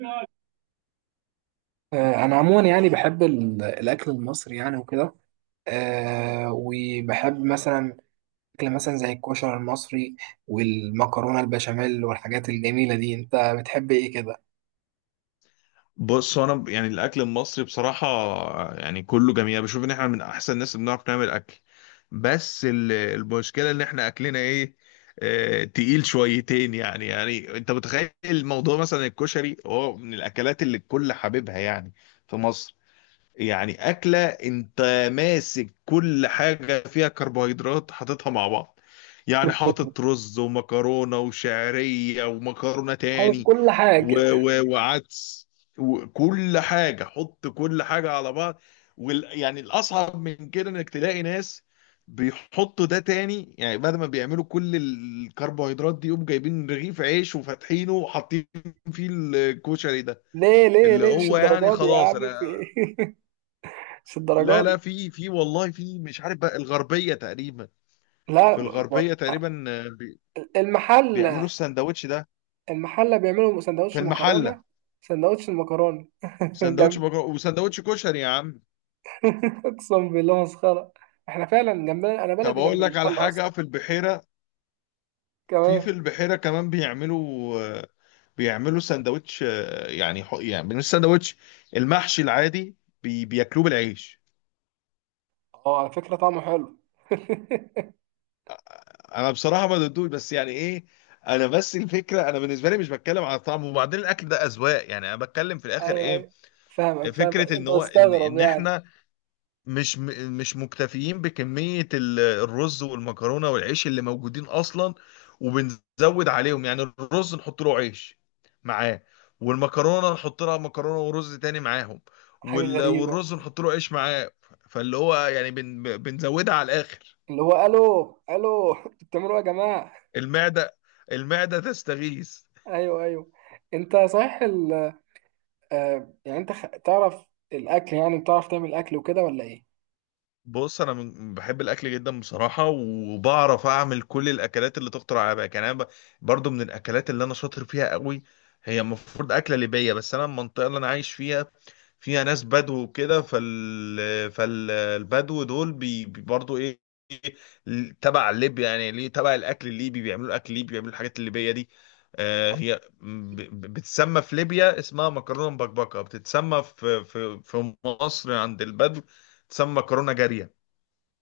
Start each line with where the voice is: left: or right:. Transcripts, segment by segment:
right: آه، انا عموما يعني بحب الاكل المصري يعني وكده. وبحب مثلا اكل مثلا زي الكشري المصري والمكرونه البشاميل والحاجات الجميله دي، انت بتحب ايه كده؟
left: بص هو انا يعني الاكل المصري بصراحه، يعني كله جميل. أنا بشوف ان احنا من احسن الناس اللي بنعرف نعمل اكل. بس المشكله ان احنا اكلنا ايه، تقيل شويتين، يعني انت متخيل الموضوع، مثلا الكشري هو من الاكلات اللي الكل حاببها، يعني في مصر. يعني أكلة أنت ماسك كل حاجة فيها كربوهيدرات حاططها مع بعض، يعني حاطط رز ومكرونة وشعرية ومكرونة
right: حابب
left: تاني
right: كل
left: و
right: حاجه.
left: و وعدس، وكل حاجة، حط كل حاجة على بعض. يعني الأصعب من كده إنك تلاقي ناس بيحطوا ده تاني، يعني بعد ما بيعملوا كل الكربوهيدرات دي يقوم جايبين رغيف عيش وفاتحينه وحاطين فيه الكشري ده،
right: ليه ليه
left: اللي
right: ليه؟ مش
left: هو يعني
right: الدرجات دي يا
left: خلاص
right: عم، في
left: انا.
right: ايه؟ مش
left: لا،
right: الدرجات
left: لا،
right: دي.
left: في والله، في مش عارف بقى الغربية تقريبا.
right: لا.
left: في
right: ب-
left: الغربية تقريبا، بيعملوا
right: المحل
left: السندوتش ده
right: المحل بيعملوا
left: في
right: سندوتش
left: المحلة.
right: مكرونه، سندوتش المكرونه. جنب.
left: وسندوتش كشري يا عم.
right: اقسم بالله مسخره. احنا فعلا جنبنا، انا
left: طب
right: بلدي جنب
left: أقول لك على
right: المحل
left: حاجة
right: اصلا.
left: في البحيرة. في
right: كمان.
left: في البحيرة كمان بيعملوا، بيعملوا سندوتش، يعني يعني مش سندوتش، المحشي العادي، بياكلوه بالعيش.
right: اه، على فكرة طعمه حلو.
left: أنا بصراحة ما ضدوش، بس يعني إيه، أنا بس الفكرة، أنا بالنسبة لي مش بتكلم على الطعم، وبعدين الأكل ده أذواق، يعني أنا بتكلم في الآخر
right: ايوه
left: إيه،
right: ايوه، فاهمك فاهمك،
left: فكرة ان
right: انت
left: هو، ان
right: مستغرب
left: ان
right: يعني.
left: احنا مش مكتفيين بكمية الرز والمكرونة والعيش اللي موجودين اصلا، وبنزود عليهم، يعني الرز نحط له عيش معاه، والمكرونة نحط لها مكرونة ورز تاني معاهم،
right: حاجة غريبة.
left: والرز نحط له عيش معاه، فاللي هو يعني بنزودها على الاخر.
right: اللي هو الو الو انتوا بتعملوا ايه يا جماعة؟
left: المعدة، المعدة تستغيث.
right: ايوه ايوه. انت صحيح يعني انت تعرف الاكل يعني؟ بتعرف تعمل اكل وكده ولا ايه؟
left: بص انا بحب الاكل جدا بصراحه، وبعرف اعمل كل الاكلات اللي تخطر على بالك، يعني انا برضو من الاكلات اللي انا شاطر فيها قوي. هي المفروض اكله ليبيه، بس انا المنطقه اللي انا عايش فيها فيها ناس بدو وكده، فالبدو دول برضو ايه، تبع ليبيا، يعني ليه تبع الاكل الليبي بيعملوا اكل ليبي، بيعملوا الحاجات الليبيه دي. هي بتسمى في ليبيا اسمها مكرونه مبكبكه، بتتسمى في مصر عند البدو تسمى مكرونه جاريه.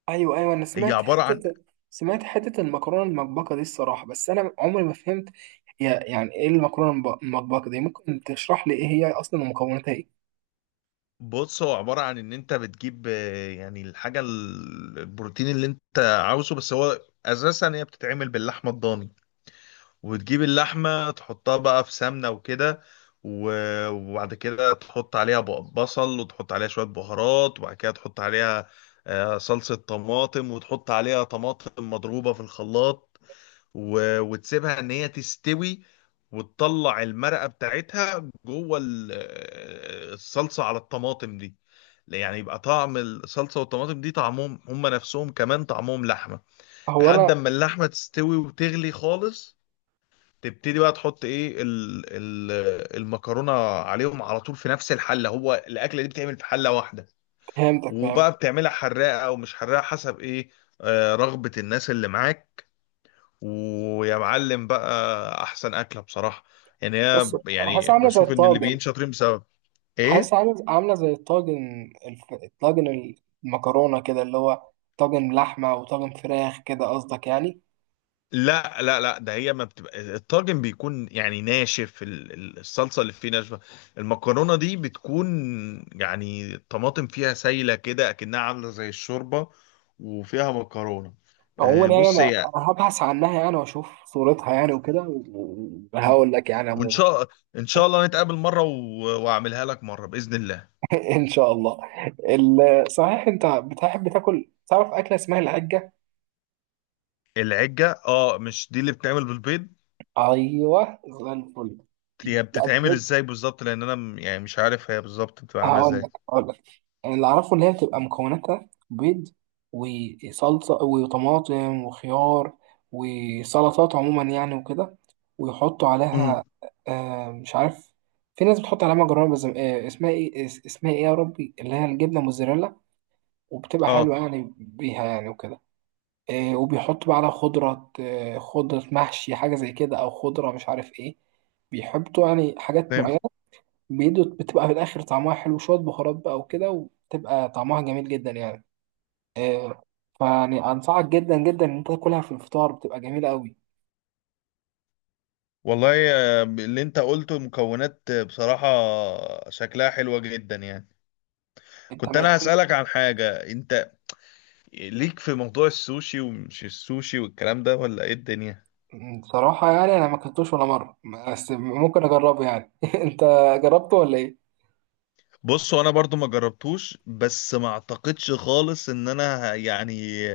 right: ايوه ايوه، انا
left: هي
right: سمعت
left: عبارة عن
right: حتة، المكرونة المطبقة دي الصراحة، بس انا عمري ما فهمت هي يعني ايه المكرونة المطبقة دي. ممكن تشرح لي ايه هي اصلا ومكوناتها ايه؟
left: بص هو عبارة عن ان انت بتجيب، يعني الحاجة البروتين اللي انت عاوزه، بس هو اساسا هي بتتعمل باللحمة الضاني، وتجيب اللحمة تحطها بقى في سمنة وكده، وبعد كده تحط عليها بصل، وتحط عليها شوية بهارات، وبعد كده تحط عليها صلصة طماطم، وتحط عليها طماطم مضروبة في الخلاط، وتسيبها ان هي تستوي، وتطلع المرقه بتاعتها جوه الصلصه على الطماطم دي، يعني يبقى طعم الصلصه والطماطم دي طعمهم هم نفسهم، كمان طعمهم لحمه.
right: هو انا
left: لحد اما اللحمه تستوي وتغلي خالص، تبتدي بقى تحط ايه المكرونه عليهم على طول في نفس الحله، هو الاكله دي بتعمل في حله واحده.
right: فهمتك
left: وبقى
right: فهمتك.
left: بتعملها حراقه او مش حراقه، حسب ايه، رغبه الناس اللي معاك، ويا معلم بقى احسن اكله بصراحه. يعني
right: بص،
left: هي،
right: حاسس
left: يعني
right: عاملة زي
left: بشوف ان
right: الطاجن،
left: الليبيين شاطرين، بسبب
right: حاسس
left: ايه.
right: عامل عاملة زي الطاجن، الطاجن المكرونة كده، اللي هو طاجن لحمة وطاجن فراخ كده قصدك يعني؟
left: لا، لا، لا، ده هي ما بتبقى، الطاجن بيكون يعني ناشف، الصلصه اللي فيه ناشفه. المكرونه دي بتكون، يعني الطماطم فيها سايله كده اكنها عامله زي الشوربه، وفيها مكرونه.
right: عموما يعني
left: بص
right: أنا
left: هي،
right: أنا هبحث عنها يعني وأشوف صورتها يعني وكده، وهقول لك يعني
left: وان
right: عموما.
left: شاء ان شاء الله نتقابل مره واعملها لك مره باذن الله.
right: إن شاء الله. صحيح أنت بتحب تاكل، تعرف أكلة اسمها العجة؟
left: العجه، اه، مش دي اللي بتتعمل بالبيض؟
right: أيوه زي الفل.
left: هي بتتعمل ازاي بالظبط؟ لان انا يعني مش عارف هي بالظبط بتبقى عامله
right: هقول
left: ازاي.
right: لك هقول لك، اللي اعرفه ان هي بتبقى مكوناتها بيض وصلصه وطماطم وخيار وسلطات عموما يعني وكده، ويحطوا
left: امم.
right: عليها مش عارف، في ناس بتحط عليها مكرونه بس، اسمها ايه، اسمها ايه يا ربي، اللي هي الجبنه موزاريلا، وبتبقى حلوه
left: اه،
right: يعني بيها يعني وكده. وبيحطوا بقى على خضره، خضره محشي حاجه زي كده، او خضره مش عارف ايه، بيحطوا يعني حاجات معينه
left: فهمت.
right: بيدو، بتبقى في الاخر طعمها حلو، شويه بهارات بقى وكده، وبتبقى طعمها جميل جدا يعني. آه، فيعني انصحك جدا جدا ان انت تاكلها في الفطار، بتبقى جميله قوي.
left: والله، اللي انت قلته مكونات، بصراحة شكلها حلوة جدا يعني.
right: انت
left: كنت
right: ما
left: انا
right: أنت-
left: هسألك عن حاجة، انت ليك في موضوع السوشي ومش السوشي والكلام ده ولا ايه الدنيا؟
right: بصراحه يعني انا ما كنتوش ولا مره، بس ممكن اجربه يعني. انت جربته ولا ايه؟
left: بص هو انا برضو ما جربتوش، بس ما اعتقدش خالص ان انا يعني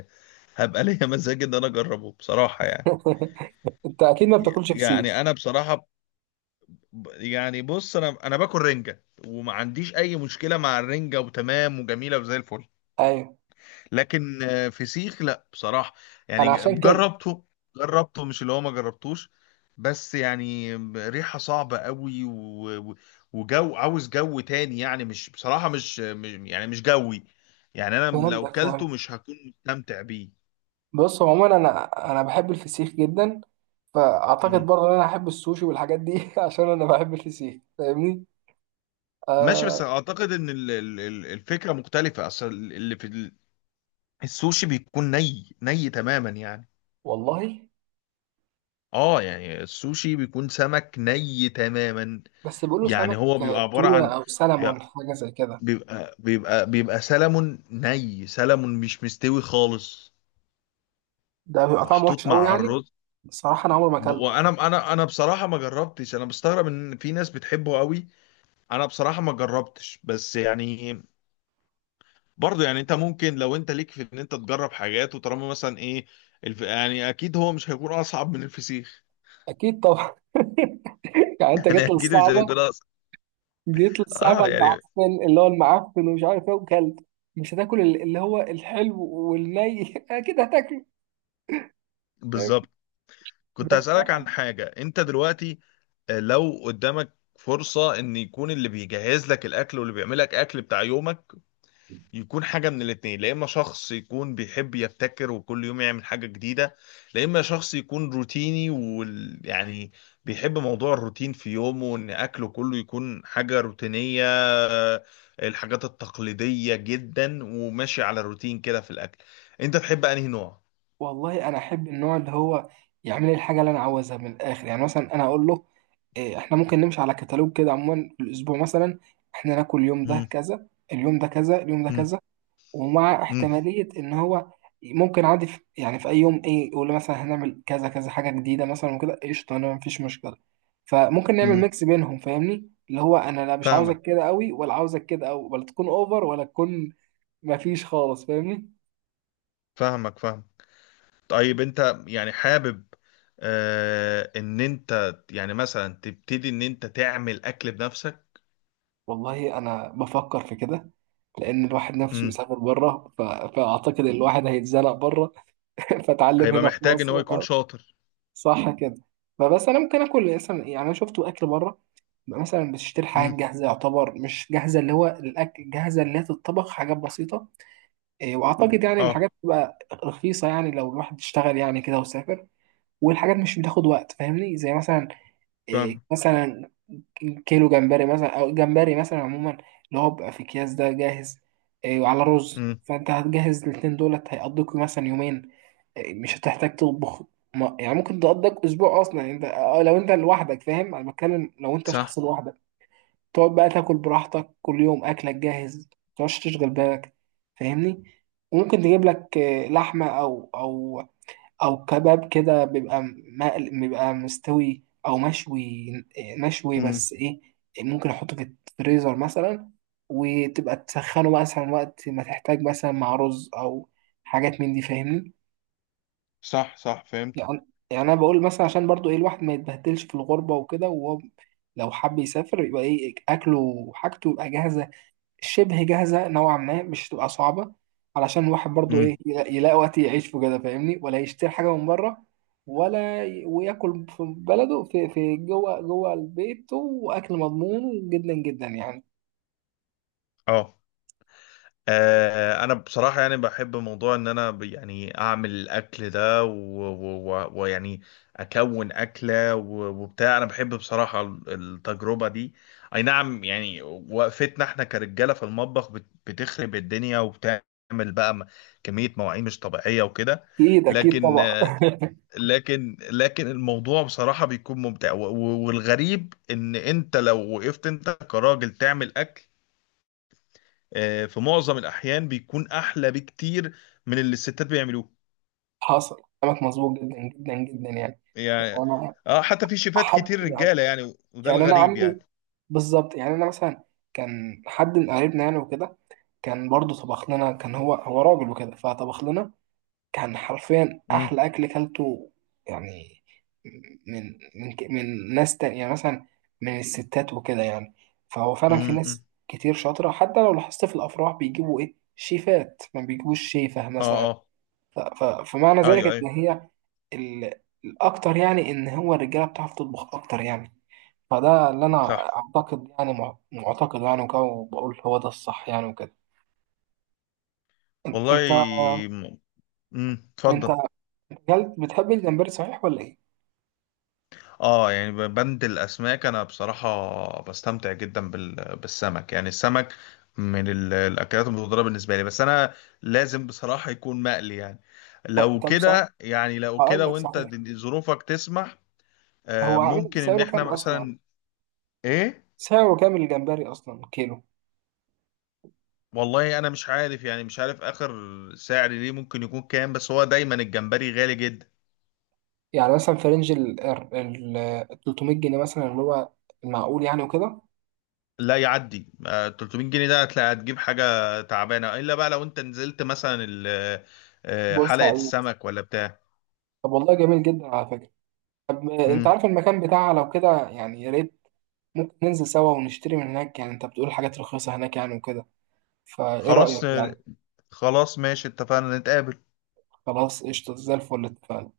left: هبقى ليا مزاج ان انا اجربه بصراحة يعني.
right: انت اكيد ما بتاكلش فسيخ.
left: يعني انا بصراحة يعني بص، انا باكل رنجه، وما عنديش اي مشكله مع الرنجه، وتمام وجميله وزي الفل.
right: ايوه،
left: لكن فسيخ لا بصراحه، يعني
right: انا عشان كده.
left: جربته، جربته، مش اللي هو ما جربتوش، بس يعني ريحه صعبه قوي، وجو، عاوز جو تاني، يعني مش بصراحه، يعني مش جوي، يعني انا لو
right: فهمتك فهمت.
left: كلته مش هكون مستمتع بيه.
right: بص عموما، انا بحب الفسيخ جدا، فاعتقد
left: مم.
right: برضه ان انا احب السوشي والحاجات دي عشان انا بحب الفسيخ، فاهمني؟
left: ماشي، بس
right: آه.
left: اعتقد ان الفكره مختلفه، اصل اللي في السوشي بيكون ني تماما يعني.
right: والله،
left: اه، يعني السوشي بيكون سمك ني تماما.
right: بس بيقولوا
left: يعني
right: سمك
left: هو بيبقى عبارة
right: تونة
left: عن،
right: أو
left: بيبقى
right: سلمون حاجة زي كده.
left: بيبقى سلمون ني، سلمون مش مستوي خالص،
right: ده بيبقى طعمه وحش
left: محطوط
right: أوي
left: مع
right: يعني.
left: الرز.
right: الصراحة أنا عمري ما أكلته.
left: وانا انا انا بصراحة ما جربتش، انا بستغرب ان في ناس بتحبه قوي. انا بصراحة ما جربتش، بس يعني برضه، يعني انت ممكن لو انت ليك في ان انت تجرب حاجات، وطالما مثلا ايه، يعني اكيد هو مش هيكون اصعب من الفسيخ.
right: أكيد طبعا. يعني أنت
left: يعني
right: جيت
left: اكيد مش
right: للصعبة
left: هيكون اصعب.
right: جيت للصعبة
left: اه، يعني
right: المعفن، اللي هو المعفن ومش عارف إيه، وكلت. مش هتاكل اللي هو الحلو والني؟ أكيد هتاكله. فاهم؟
left: بالظبط. كنت هسألك عن حاجة انت دلوقتي، لو قدامك فرصة ان يكون اللي بيجهز لك الاكل واللي بيعمل لك اكل بتاع يومك، يكون حاجة من الاتنين، لا اما شخص يكون بيحب يبتكر وكل يوم يعمل حاجة جديدة، لا اما شخص يكون روتيني ويعني، يعني بيحب موضوع الروتين في يومه وان اكله كله يكون حاجة روتينية، الحاجات التقليدية جدا، وماشي على الروتين كده في الاكل، انت تحب انهي نوع؟
right: والله أنا أحب النوع اللي هو يعمل لي الحاجة اللي أنا عاوزها من الآخر يعني. مثلا أنا أقول له إيه، احنا ممكن نمشي على كتالوج كده عموما في الاسبوع مثلا، احنا ناكل اليوم ده
left: مم.
right: كذا، اليوم ده كذا، اليوم ده
left: مم.
right: كذا. ومع
left: امم.
right: احتمالية إن هو ممكن عادي في أي يوم إيه يقول لي مثلا هنعمل كذا كذا حاجة جديدة مثلا وكده، قشطة، أنا مفيش مشكلة. فممكن نعمل
left: امم.
right: ميكس بينهم، فاهمني؟ اللي هو أنا لا مش
left: فاهمك،
right: عاوزك كده أوي، ولا عاوزك كده أوي، ولا تكون أوفر، ولا تكون مفيش خالص، فاهمني؟
left: فاهمك فاهم. طيب، انت يعني حابب، ان انت يعني مثلا تبتدي ان انت تعمل اكل بنفسك؟
right: والله أنا بفكر في كده، لأن الواحد نفسه
left: امم.
right: يسافر بره، فأعتقد الواحد هيتزنق بره. فأتعلم
left: هيبقى
right: هنا في
left: محتاج ان
right: مصر.
left: هو يكون شاطر.
right: صح كده. فبس انا ممكن اكل مثلا يعني، انا شفت اكل بره بيبقى مثلا بتشتري حاجات
left: امم.
right: جاهزه، يعتبر مش جاهزه، اللي هو الاكل جاهزه اللي هي تتطبخ حاجات بسيطه. إيه، واعتقد يعني
left: اه،
right: الحاجات بتبقى رخيصه، يعني لو الواحد اشتغل يعني كده وسافر، والحاجات مش بتاخد وقت، فاهمني؟ زي مثلا إيه،
left: فاهم.
right: مثلا كيلو جمبري مثلا، او جمبري مثلا عموما، اللي هو بيبقى في اكياس ده جاهز. إيه، وعلى رز،
left: امم.
right: فانت هتجهز الاتنين دولت هيقضيك مثلا يومين. مش هتحتاج تطبخ، ما يعني ممكن تقضيك اسبوع اصلا، يعني انت لو انت لوحدك، فاهم؟ انا بتكلم لو انت
left: صح.
right: شخص لوحدك، تقعد بقى تاكل براحتك، كل يوم اكلك جاهز، ما تقعدش تشغل بالك، فاهمني؟ وممكن تجيب لك لحمه، او كباب كده، بيبقى مقل، بيبقى مستوي او مشوي. مشوي،
left: امم.
right: بس ايه، ممكن احطه في الفريزر مثلا، وتبقى تسخنه مثلا وقت ما تحتاج، مثلا مع رز او حاجات من دي، فاهمني؟
left: صح، صح، فهمت.
right: يعني انا بقول مثلا عشان برضو ايه، الواحد ما يتبهدلش في الغربه وكده، وهو لو حب يسافر يبقى ايه اكله وحاجته يبقى جاهزه، شبه جاهزه نوعا ما، مش تبقى صعبه، علشان الواحد برضو ايه
left: امم.
right: يلاقي وقت يعيش في كده، فاهمني؟ ولا يشتري حاجه من بره، ولا وياكل في بلده في جوه جوه البيت، واكل مضمون جدا جدا يعني.
left: اه. انا بصراحه يعني بحب موضوع ان انا يعني اعمل الاكل ده ويعني اكون اكله وبتاع، انا بحب بصراحه التجربه دي. اي نعم، يعني وقفتنا احنا كرجاله في المطبخ بتخرب الدنيا وبتعمل بقى كميه مواعين مش طبيعيه وكده.
right: اكيد اكيد
left: لكن
right: طبعا.
left: آه، لكن لكن الموضوع بصراحه بيكون ممتع، والغريب ان انت لو وقفت انت كراجل تعمل اكل، في معظم الأحيان بيكون أحلى بكتير من اللي الستات بيعملوه.
right: حصل، كلامك مظبوط جدا جدا جدا يعني. يعني
left: يعني،
right: انا
left: اه، حتى في شيفات
right: احب
left: كتير
right: يعني.
left: رجالة يعني، وده
right: يعني انا
left: الغريب
right: عمي،
left: يعني.
right: بالظبط. يعني انا مثلا كان حد من قرايبنا يعني وكده، كان برضه طبخ لنا، كان هو راجل وكده، فطبخ لنا كان حرفيا
left: امم.
right: احلى اكل كلته. يعني من ناس تانية يعني، مثلا من الستات وكده يعني. فهو فعلا في ناس
left: امم.
right: كتير شاطرة، حتى لو لاحظت في الافراح بيجيبوا ايه، شيفات، ما بيجيبوش شيفة مثلا.
left: اه. اه.
right: ف- ف- فمعنى
left: ايوه،
right: ذلك
left: ايوه.
right: ان هي ال- الاكتر يعني ان هو الرجالة بتعرف تطبخ اكتر يعني. فده اللي انا
left: صح.
right: اعتقد يعني، معتقد يعني وكده، وبقول هو ده الصح يعني وكده. انت
left: والله. امم.
right: انت
left: اتفضل.
right: جلد، بتحب الجمبري صحيح ولا ايه؟
left: اه، يعني بند الاسماك انا بصراحه بستمتع جدا بالسمك، يعني السمك من الاكلات المفضله بالنسبه لي، بس انا لازم بصراحه يكون مقلي يعني، لو
right: طب صحيح،
left: كده يعني لو
right: هقول
left: كده
right: لك
left: وانت
right: صحيح،
left: ظروفك تسمح،
right: هو عامل
left: ممكن ان
right: سعره
left: احنا
right: كام اصلا؟
left: مثلا ايه.
right: سعره كام الجمبري اصلا كيلو؟
left: والله انا مش عارف اخر سعر ليه ممكن يكون كام، بس هو دايما الجمبري غالي جدا.
right: يعني مثلا في رينج 300 جنيه مثلا، اللي هو المعقول يعني وكده،
left: لا، يعدي 300 جنيه، ده هتلاقي هتجيب حاجة تعبانة، الا بقى لو انت نزلت مثلا حلقة
right: بورسعيد.
left: السمك ولا بتاع.
right: طب والله جميل جدا على فكرة. طب انت
left: مم.
right: عارف المكان بتاعها لو كده يعني، يا ريت ممكن ننزل سوا ونشتري من هناك يعني، انت بتقول حاجات رخيصة هناك يعني وكده، فايه رأيك
left: خلاص آه،
right: يعني؟
left: خلاص ماشي، اتفقنا نتقابل.
right: خلاص قشطة زي الفل، اتفقنا.